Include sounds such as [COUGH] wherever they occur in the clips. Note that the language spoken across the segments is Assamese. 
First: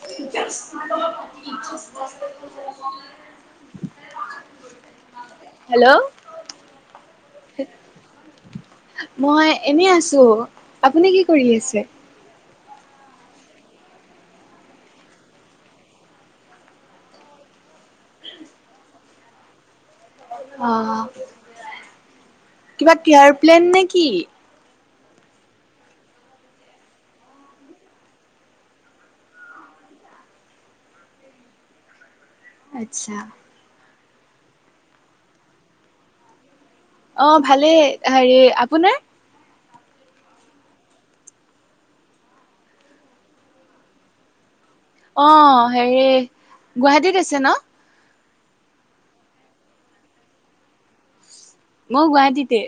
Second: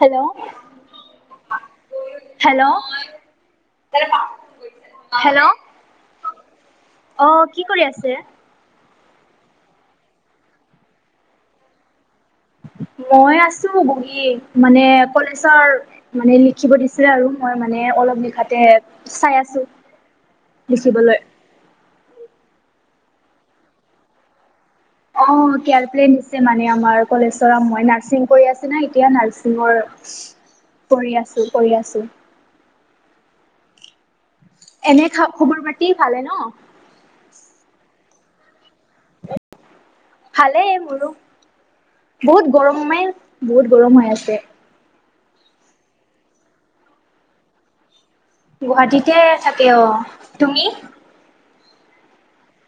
Hello hello. আহ কি কৰি আছে? মই এনে আছো আপুনি কি কৰি আছে? [INAUDIBLE] মই আছো বহী মানে কলেজৰ মানে লিখিব দিছিলে আৰু মই মানে অলপ নিশাতে চাই আছো। লিখিবলৈ অ', কিবা কেয়াৰ প্লেন নেকি? অ', কেয়াৰপ্লেন নিছে মানে আমাৰ কলেজ মই নাৰ্ছিং কৰি আছোঁ যে এতিয়া নাৰছিংৰ কৰি আছো, কৰি আছো। আচ্ছা। এনে খা খবৰ পাতি ভালে ন? অ, ' ভালেই হেৰি আপোনাৰ। উ। ভালেই মোৰো বহুত গৰম যে, বহুত গৰম হৈ আছে। অ', হেৰি গুৱাহাটীত আছে ন? গুৱাহাটীতে থাকে অ', তুমি মই গুৱাহাটীতে।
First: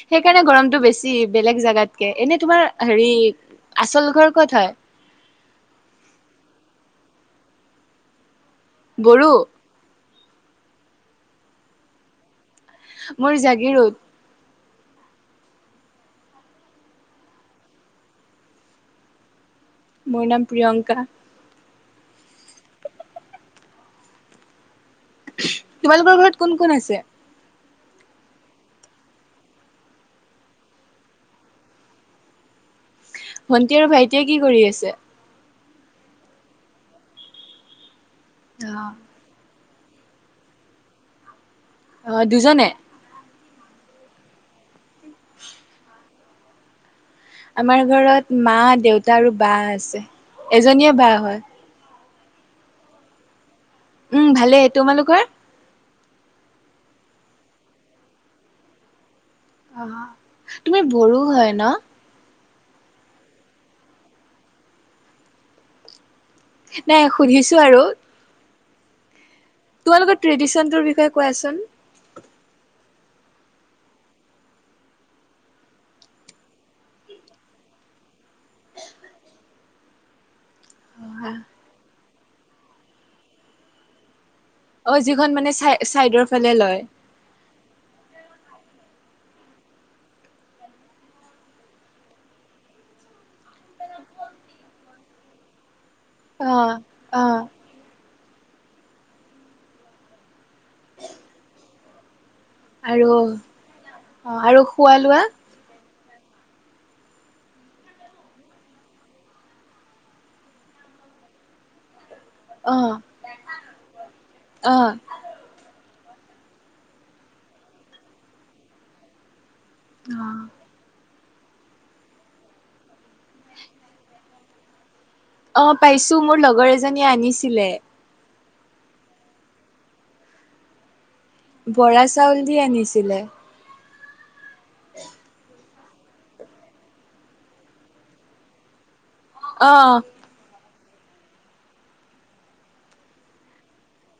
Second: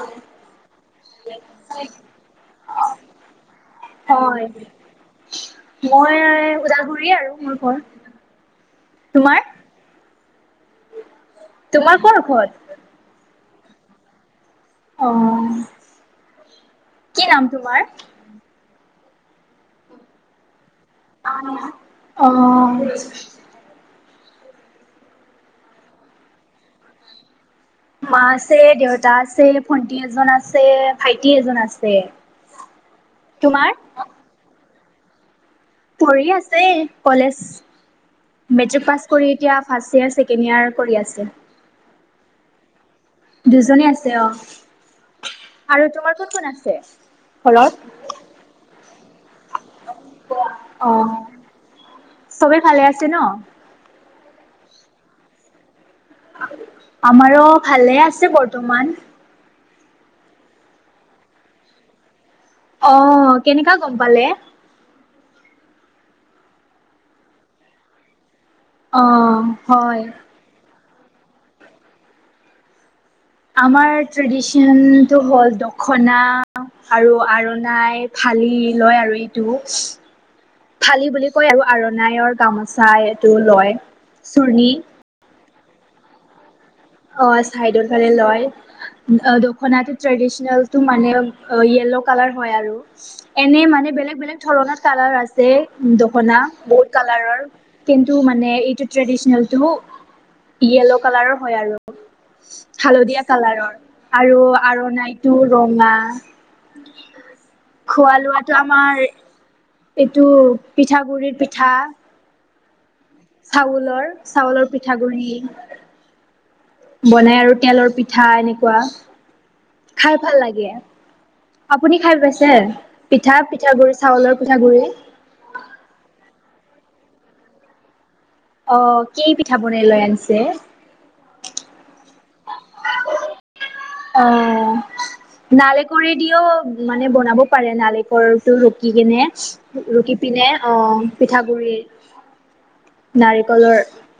সেইকাৰণে গৰমটো বেছি বেলেগ জোগাতকে, এনে তোমাৰ হেৰি আচল ঘৰ ক'ত হয়? মই ওদাগুৰি আৰু মোৰ ঘৰ। বড়ো। তোমাৰ তোমাৰ ঘৰত ক'ত। মোৰ জাগিৰোড। অ', কি নাম তোমাৰ? মোৰ নাম প্ৰিয়ংকা? অ',। তোমালোকৰ ঘৰত কোন কোন আছে? মা, আছে, দেউতা আছে, ভন্টি এজনী আছে, ভাইটি এজন আছে। উ। ভন্টি আৰু ভাইটিয়ে কি কৰি আছে? পঢ়ি আছে কলেজ মেট্ৰিক অ' পাছ কৰি এতিয়া ফাৰ্ষ্ট ইয়েৰ ছেকেণ্ড ইয়েৰ কৰি আছে। আহ, দুজনে? দুজনী আছে অ। আৰু তোমাৰ কত কোন আছে? ঘৰত? আমাৰ ঘৰত মা দেউতা আৰু বা আছে এজনীয়ে বা হয়। সবেই ভালে আছে ন? উম, ভালেই। তোমালোকৰ? আমাৰো ভালে আছে বৰ্তমান। অ, তুমি বড়ো হয় ন। অ, কেনেকা গম পালে। নাই সুধিছো আৰু। অ' হয়। তোমালোকৰ ট্ৰেডিচনটোৰ বিষয়ে কোৱাচোন। আমাৰ ট্ৰেডিচনটো হ'ল দখনা আৰু আৰুনাই। থালি লয় আৰু ইটো, থালি বুলি কয় আৰু, আৰু নায়ৰ গামোচা এইটো লয়। চুৰ্ণি অ', যিখন মানে চাই-চাইডৰ ফালে লয়? অ', চাইডৰ ফালে লয়। অ', দখনাটো ট্ৰেডিচনেলটো মানে য়েল্লো কালাৰ হয় আৰু এনে মানে বেলেগ বেলগ ধৰণৰ কালাৰ আছে দখনা অ' বহুত কালাৰৰ অ' কিন্তু মানে মানে এইটো ট্ৰেডিচনেলটো য়েল্ল' কালাৰৰ হয় আৰু। আৰু হালধীয়া কালাৰৰ অ' আৰু খোৱা লোৱা? আৰণাইটো ৰঙা। খোৱা লোৱাটো আমাৰ এইটো পিঠাগুৰিৰ পিঠা। অ'। চাউলৰ চাউলৰ অ' পিঠাগুৰি। বনাই আৰু তেলৰ পিঠা এনেকুৱা। খাই ভাল লাগে। আপুনি খাই পাইছে পিঠা পিঠাগুডৰি চাউলৰ পিঠাগুৰি? অ', পাইছোঁ, মোৰ লগৰ এজনীয়ে আনিছিলে। অ', কেই পিঠা বনাই লৈ আনছে? বৰা চাউল দি আনিছিলে। অহ। নালিকৰে দিঅ মানে বনাব পাৰে নালিকলটো ৰুকি। গেনে অ' ৰুকি পিনে অহ, পিঠাগুৰি। নাৰিকলৰ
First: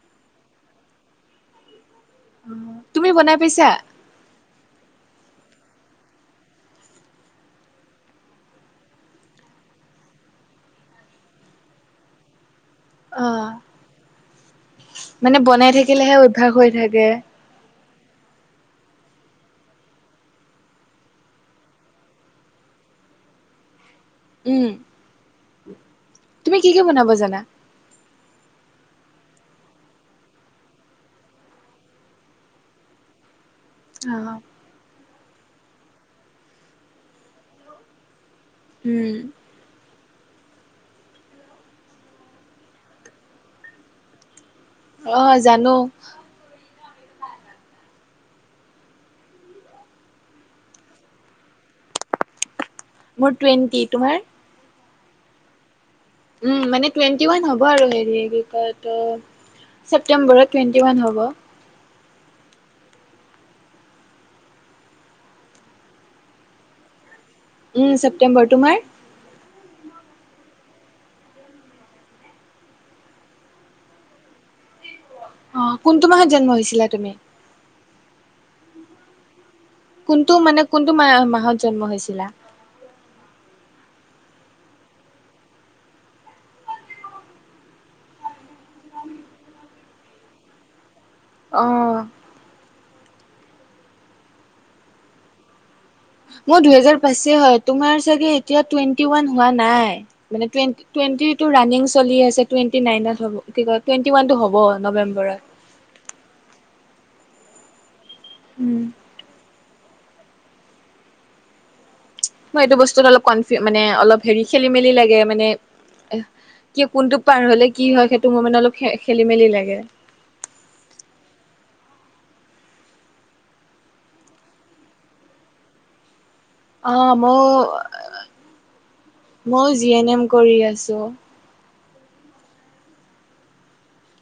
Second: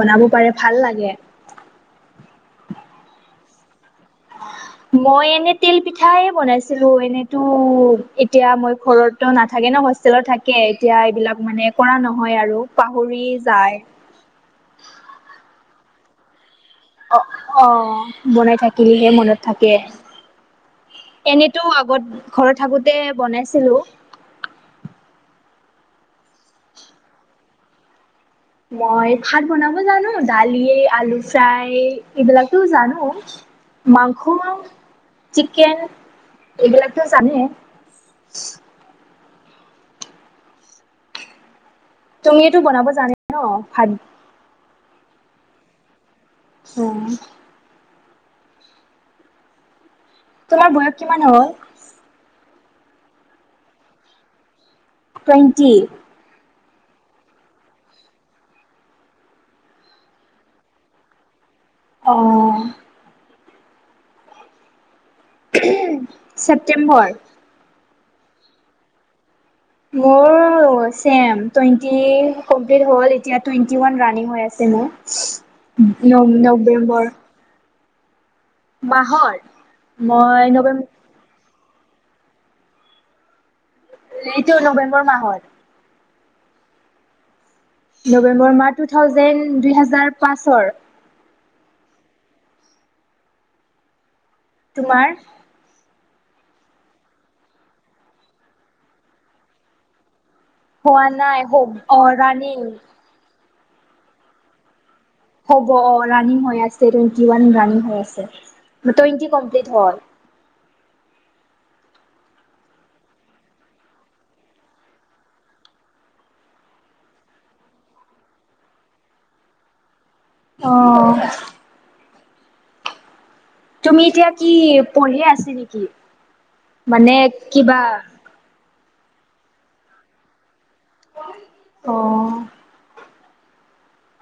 বনাব পাৰে, ভাল লাগে। তুমি বনাই পাইছা? [INAUDIBLE] মই এনে তিল পিঠাই বনাইছিলোঁ এনেটো এতিয়া মই ঘৰতো নাথাকে নহ হোষ্টেলত থাকে এতিয়া এইবিলাক মানে কৰা নহয় আৰু। পাহৰি অ', যায় মানে বনাই থাকিলেহে অভ্যাস হৈ থাকে। অ', অ', বনাই থাকিলিহে মনত থাকে। এনেতো আগত ঘৰত থাকোঁতে বনাইছিলো। উম, তুমি কি, কি বনাব জানা? মই ভাত বনাব জানোঁ, দালি, আলু ফ্ৰাই এইবিলাকটো জানোঁ। অ মাংস, চিকেন এইবিলাকটো জানে? উম। তুমিটো বনাব জানে ন! ভাত অ', জানোঁ। অ'। তোমাৰ বয়স কিমান হ'ল? মোৰ টুৱেণ্টি। তোমাৰ? টুৱেণ্টি। উম, মানে টুৱেণ্টি ওৱান হ'ব আৰু হেৰি কি কয় ত' ছেপ্টেম্বৰত টুৱেণ্টি ওৱান হ'ব। অ'। ছেপ্তেম্বৰ উম, ছেপ্টেম্বৰ তোমাৰ? মোৰ ছেম টুৱেণ্টি কমপ্লিট হ'ল, এতিয়া টুৱেণ্টি ওৱান ৰাণিং হৈ আছে মোৰ। অ কোনটো মাহত জন্ম হৈছিলা তুমি? ন-নৱেম্বৰ মাহৰ কোনটো মানে কোনটো ম মাহত জন্ম হৈছিলা এইটো নৱেম্বৰ মাহত নৱেম্বৰ মাহ টু থাউজেণ্ড দু হোজাৰ পাঁচৰ আহ তোমাৰ [INAUDIBLE] মানে টুৱেটি টুৱেট ৰানিং চলি আছে টুৱেণ্টি হোৱা নাই নাইনত অ হ' ৰানিং কি টুৱেটি ওানটো হব নৱেম্বৰ। হ'ব অ উম, প্লট হয় মই এইটো বস্তুত অলপ ক মানে অলপ হেৰি খেলি মেলি লাগে মানে কি কোনটো পাৰ হলে কি হয় সেইটো মোৰ মানে অলপ খেলি মেলি লাগে আহ তুমি এতিয়া কি পঢ়ে আছা নেকি মানে কিবা মই জি এন এম কৰি আছোঁ। অ [INAUDIBLE]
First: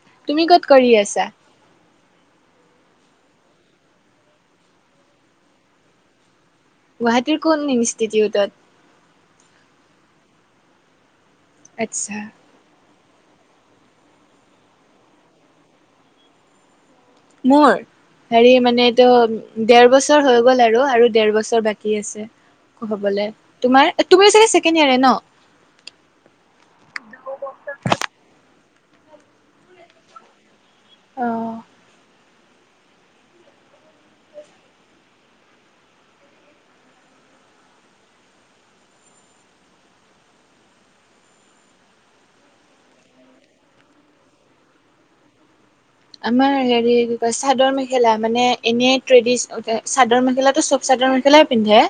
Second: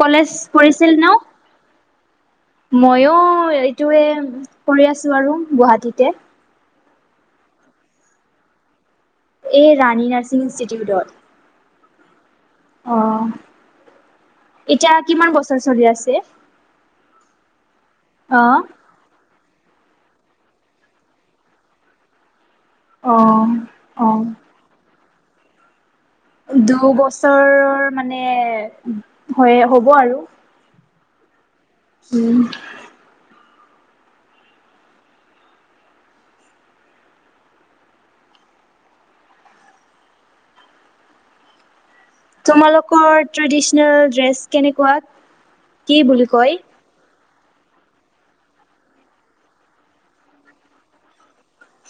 কলেজ তুমি ক'ত কৰি পঢ়িছিল ন আছা? ময়ো এইটোৱে কৰি আছো আৰু গুৱাহাটীতে গুৱাহাটীৰ কোন ইনষ্টিটিউটত [INAUDIBLE] এই ৰাণী নাৰ্ছিং ইনষ্টিউটত আচ্ছা অ' এতিয়া কিমান বছৰ চলি আছে [INAUDIBLE] মোৰ অ হেৰি মানে এইটো দেৰ বছৰ হৈ গ'ল আৰু আৰু দেৰ বছৰ বাকী আছে [INAUDIBLE] অ হবলে তোমাৰ অ তুমি চাগে ছেকেণ্ড ইয় ন দুবছৰৰ মানে হয় হ'ব আৰু অ' উম [INAUDIBLE] তোমালোকৰ ট্ৰেডিচনেল ড্ৰেছ কেনেকুৱাত [INAUDIBLE] আমাৰ হেৰি চাদৰ মেখেলা মানে এনেই ট্ৰেডিছ চাদৰ মেখেলাটো চব চাদৰ মেখেলাই পিন্ধে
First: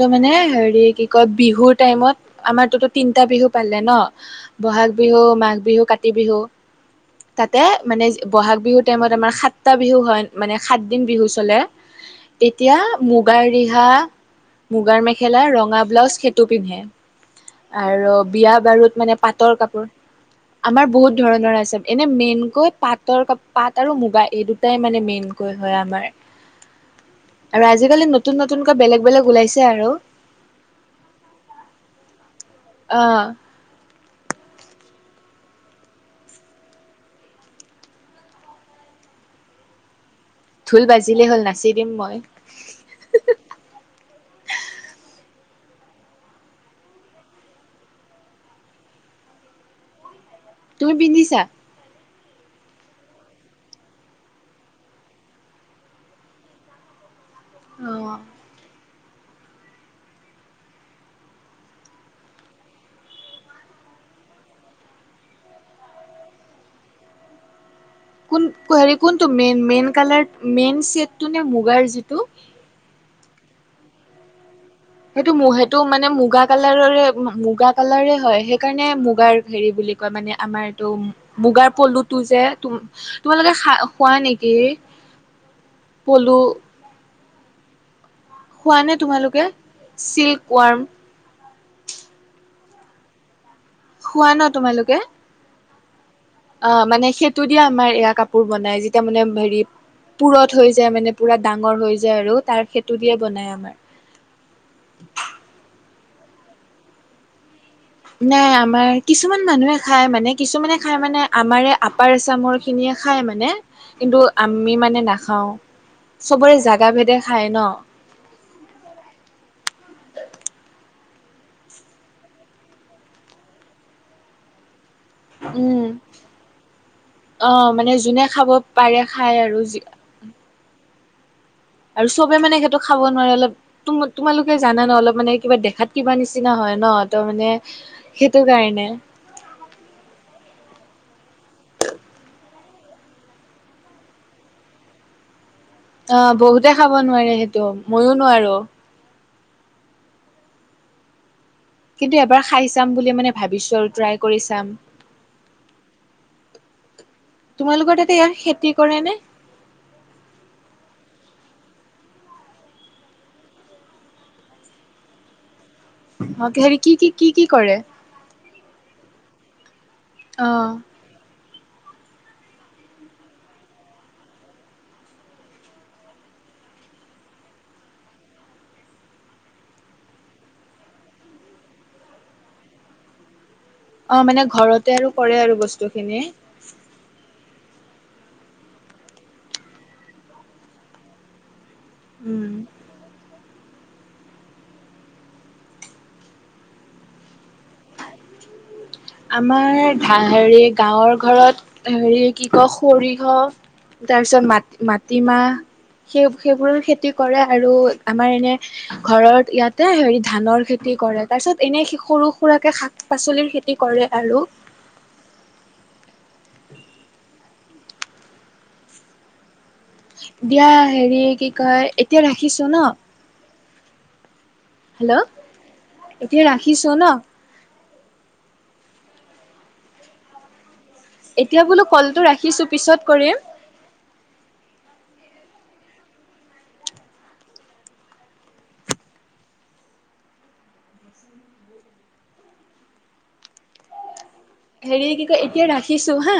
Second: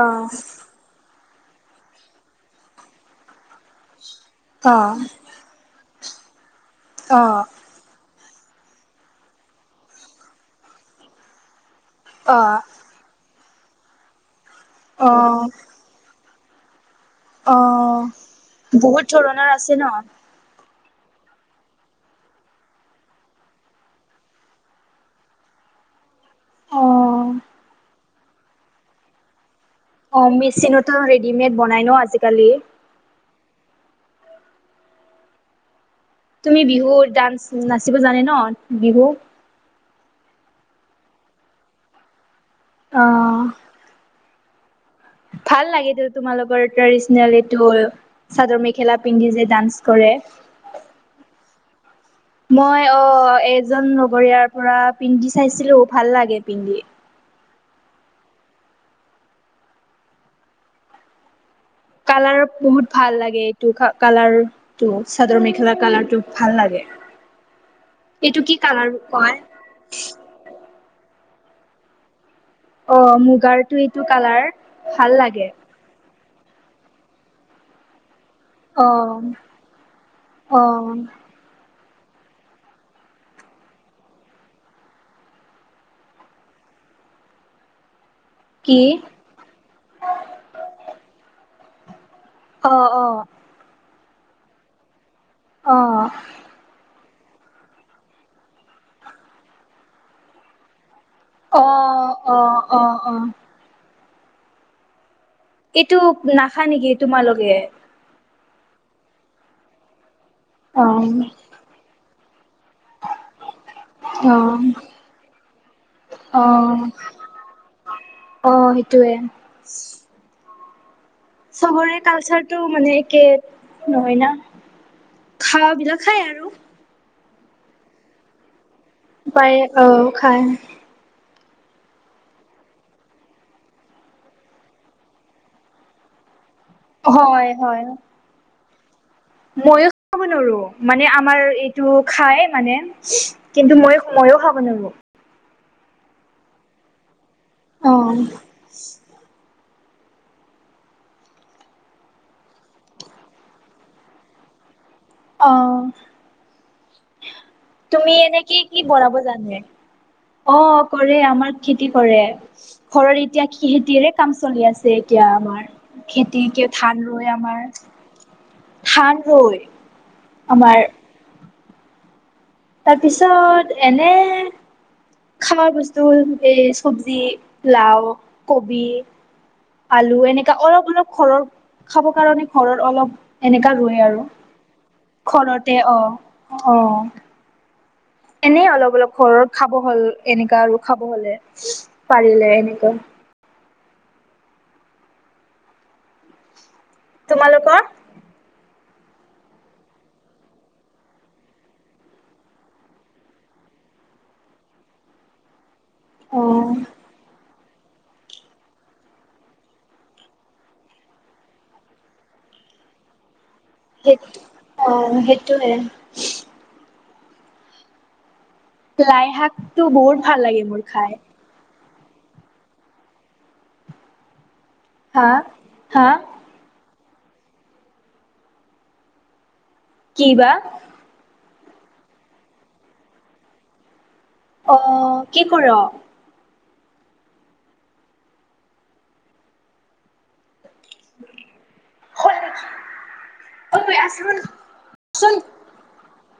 অ মানে হেৰি কি কয় বিহুৰ টাইমত আমাৰতো তিনটা বিহু পালে ন অ বহাগ বিহু মাঘ বিহু কাতি বিহু অ তাতে মানে বহাগ বিহুৰ টাইমত আমাৰ সাতটা বিহু হয় মানে সাতদিন বিহু চলে। অ এতিয়া মুগাৰ ৰিহা মুগাৰ অ মেখেলা ৰঙা ব্লাউজ খে টো পিন্ধে অ আৰু বিয়া বাৰুত বহুত মানে ধৰণৰ পাটৰ আছে ন কাপোৰ [INAUDIBLE] আমাৰ বহুত ধৰণৰ আছে এনে মেইনকৈয় পাত পাট আৰু মুগা এই দুটাই মানে মেইনকৈ হয় আমাৰ অ আৰু আজিকালি নতুন নতুনকৈ বেলেগ বেলেগ ওলাইছে আৰু অ মেচিনতো ৰেডিমেড বনাই ন আজিকালি অহ [INAUDIBLE] তুমি বিহু ডান্স নাচিব জানে ন বিহু ঢোল বাজিলেই হ'ল নাচি দিম মই অ ভাল লাগে তোমালোকৰ ট্ৰেডিচনেলটো চাদৰ মেখেলা পিন্ধি যে ডান্স কৰে তোৰ পিন্ধিছা [UNINTELLIGIBLE] মই অ এজন লগৰীয়াৰ পৰা পিন্ধি চাইছিলোঁ ভাল লাগে পিন্ধি অহ কালাৰ বহুত ভাল লাগে এইটো কালাৰটো চাদৰ মেখেলা কালাৰটো ভাল লাগে [UNINTELLIGIBLE] কোন কি কালাৰ হেৰি কোনটো কয় মেইন-মেইন কালাৰ মেইন চেটটো যে মুগাৰ যিটো, অ' মুগাৰটো এইটো কালাৰ। ভাল লাগে সেইটো-সেইটো মানে মুগা কালাৰৰে মুগা কালাৰে হয়। অ সেইকাৰণে মুগাৰ হেৰি বুলি কয় মানে অ আমাৰ এইটো মুগাৰ পলুত, তো যে তুম তোমালোকে খা খোৱা নেকি পলু? খোৱা কি নে তোমালোকে চিল্ক ৱাৰ্ম। অ-অ, খোৱা ন তোমালোকে। অ, অ, মানে সেইটো দিয়ে আমাৰ এয়া কাপোৰ বনাই যেতিয়া মানে হেৰি পুৰত হৈ যায় মানে। পুৰা ডাঙৰ হৈ অ', যায় আৰু অ', তাৰ সেটো অ', দিয়ে অ'। বনাই আমাৰ, এইটো নাখা নেকি তোমালোকে? নাই আমাৰ কিছুমান মানুহে খাই মানে কিছুমানে খাই অ', মানে আমাৰে আপাৰ আচামৰ, খিনিয়ে খায় মানে কিন্তু অ', আমি মানে নাখাওঁ। চবৰে জাগা ভেদে খায় ন। অ'সেইটোৱে। চবৰে কালচাৰটো মানে একে নহয় না। খাৱা উম, বিলাক খায় আৰু। অ, মানে যোনে খাব পাৰে খায় পাৰে আৰু। অ', খাই। আৰু চবে মানে সেইহটো খাব নোৱাৰে অলপ তোমালোকে জানা ন অলপ মানে কিবা দেখাত কিবা নিচিনা। নিচিনা হয় ন ত মানে হয়, হয়। সেইটো কাৰণে। ময়ো খাব নোৱাৰো মানে আমাৰ এইটো খাই মানে কিন্তু মই ময়ো খাব নোৱাৰো। অ, বহুতে খাব নোৱাৰে সেইটো ময়ো অ'। নোৱাৰো। কিন্তু এবাৰ খাই চাম বুলি মানে ভাবিছো আৰু ট্ৰাই কৰি চাম। অ', তোমালোকৰ তুমি তাতে ইয়াৰ এনেকে খেতি কি কৰে নে বঢ়াব জানে অ' কৰে আমাৰ, খেতি কৰে ঘৰৰত এতিয়া খেতিৰে কাম চলি আছে এতিয়া আমাৰ। অ খেতি কিয় হেৰি কি ধান কি কি ৰুৱে কি আমাৰ কৰে ধান ৰয়। অ, তাৰপিছত এনে খাবাৰ বস্তু এই চব্জি লাও কবি। আলু এনেকা অলপ অলপ ঘৰৰ খাব কাৰণে ঘৰৰ অলপ, এনেকা ৰুৱ অ আৰু মানে ঘৰতে আৰু কৰে আৰু ঘৰতে বস্তু খিনি অহ-অহ। এনেই অলপ-অলপ ঘৰৰ খাব হল এনেকাা আৰু খাব হলে। পাৰিলে উম এনেকুৱা। তোমালোৰ? [UNINTELLIGIBLE] আমাৰা হেৰি গাঁৱৰ ঘৰত হেৰি কি কয় সৰিয়হ, তাৰ পিছত মা মাটিমাহ সেই অ'। সেইবোৰৰ খেতি কৰে। আৰু আমাৰ এনে ঘৰত ইয়াতে হেৰি ধানৰ খেতি কৰে তাৰ পিছত এনে সৰু সুৰাকে শাক। পাচলিৰ খেতি, কৰে সেই আৰু অ' সেইটোৱে। লাই শাক। দিয়া হেৰি কি কয় এতিয়া ৰাখিছো ন। হেল্ল' হা হা এতিয়া ৰাখিছো ন। কি বা? এতিয়া বোলো কলটো ৰাখিছো পিছত কৰিম। অ কি কৰ? ন অই আছিল [UNINTELLIGIBLE] হেৰি কি কয় এতিয়া ৰাখিছো হা।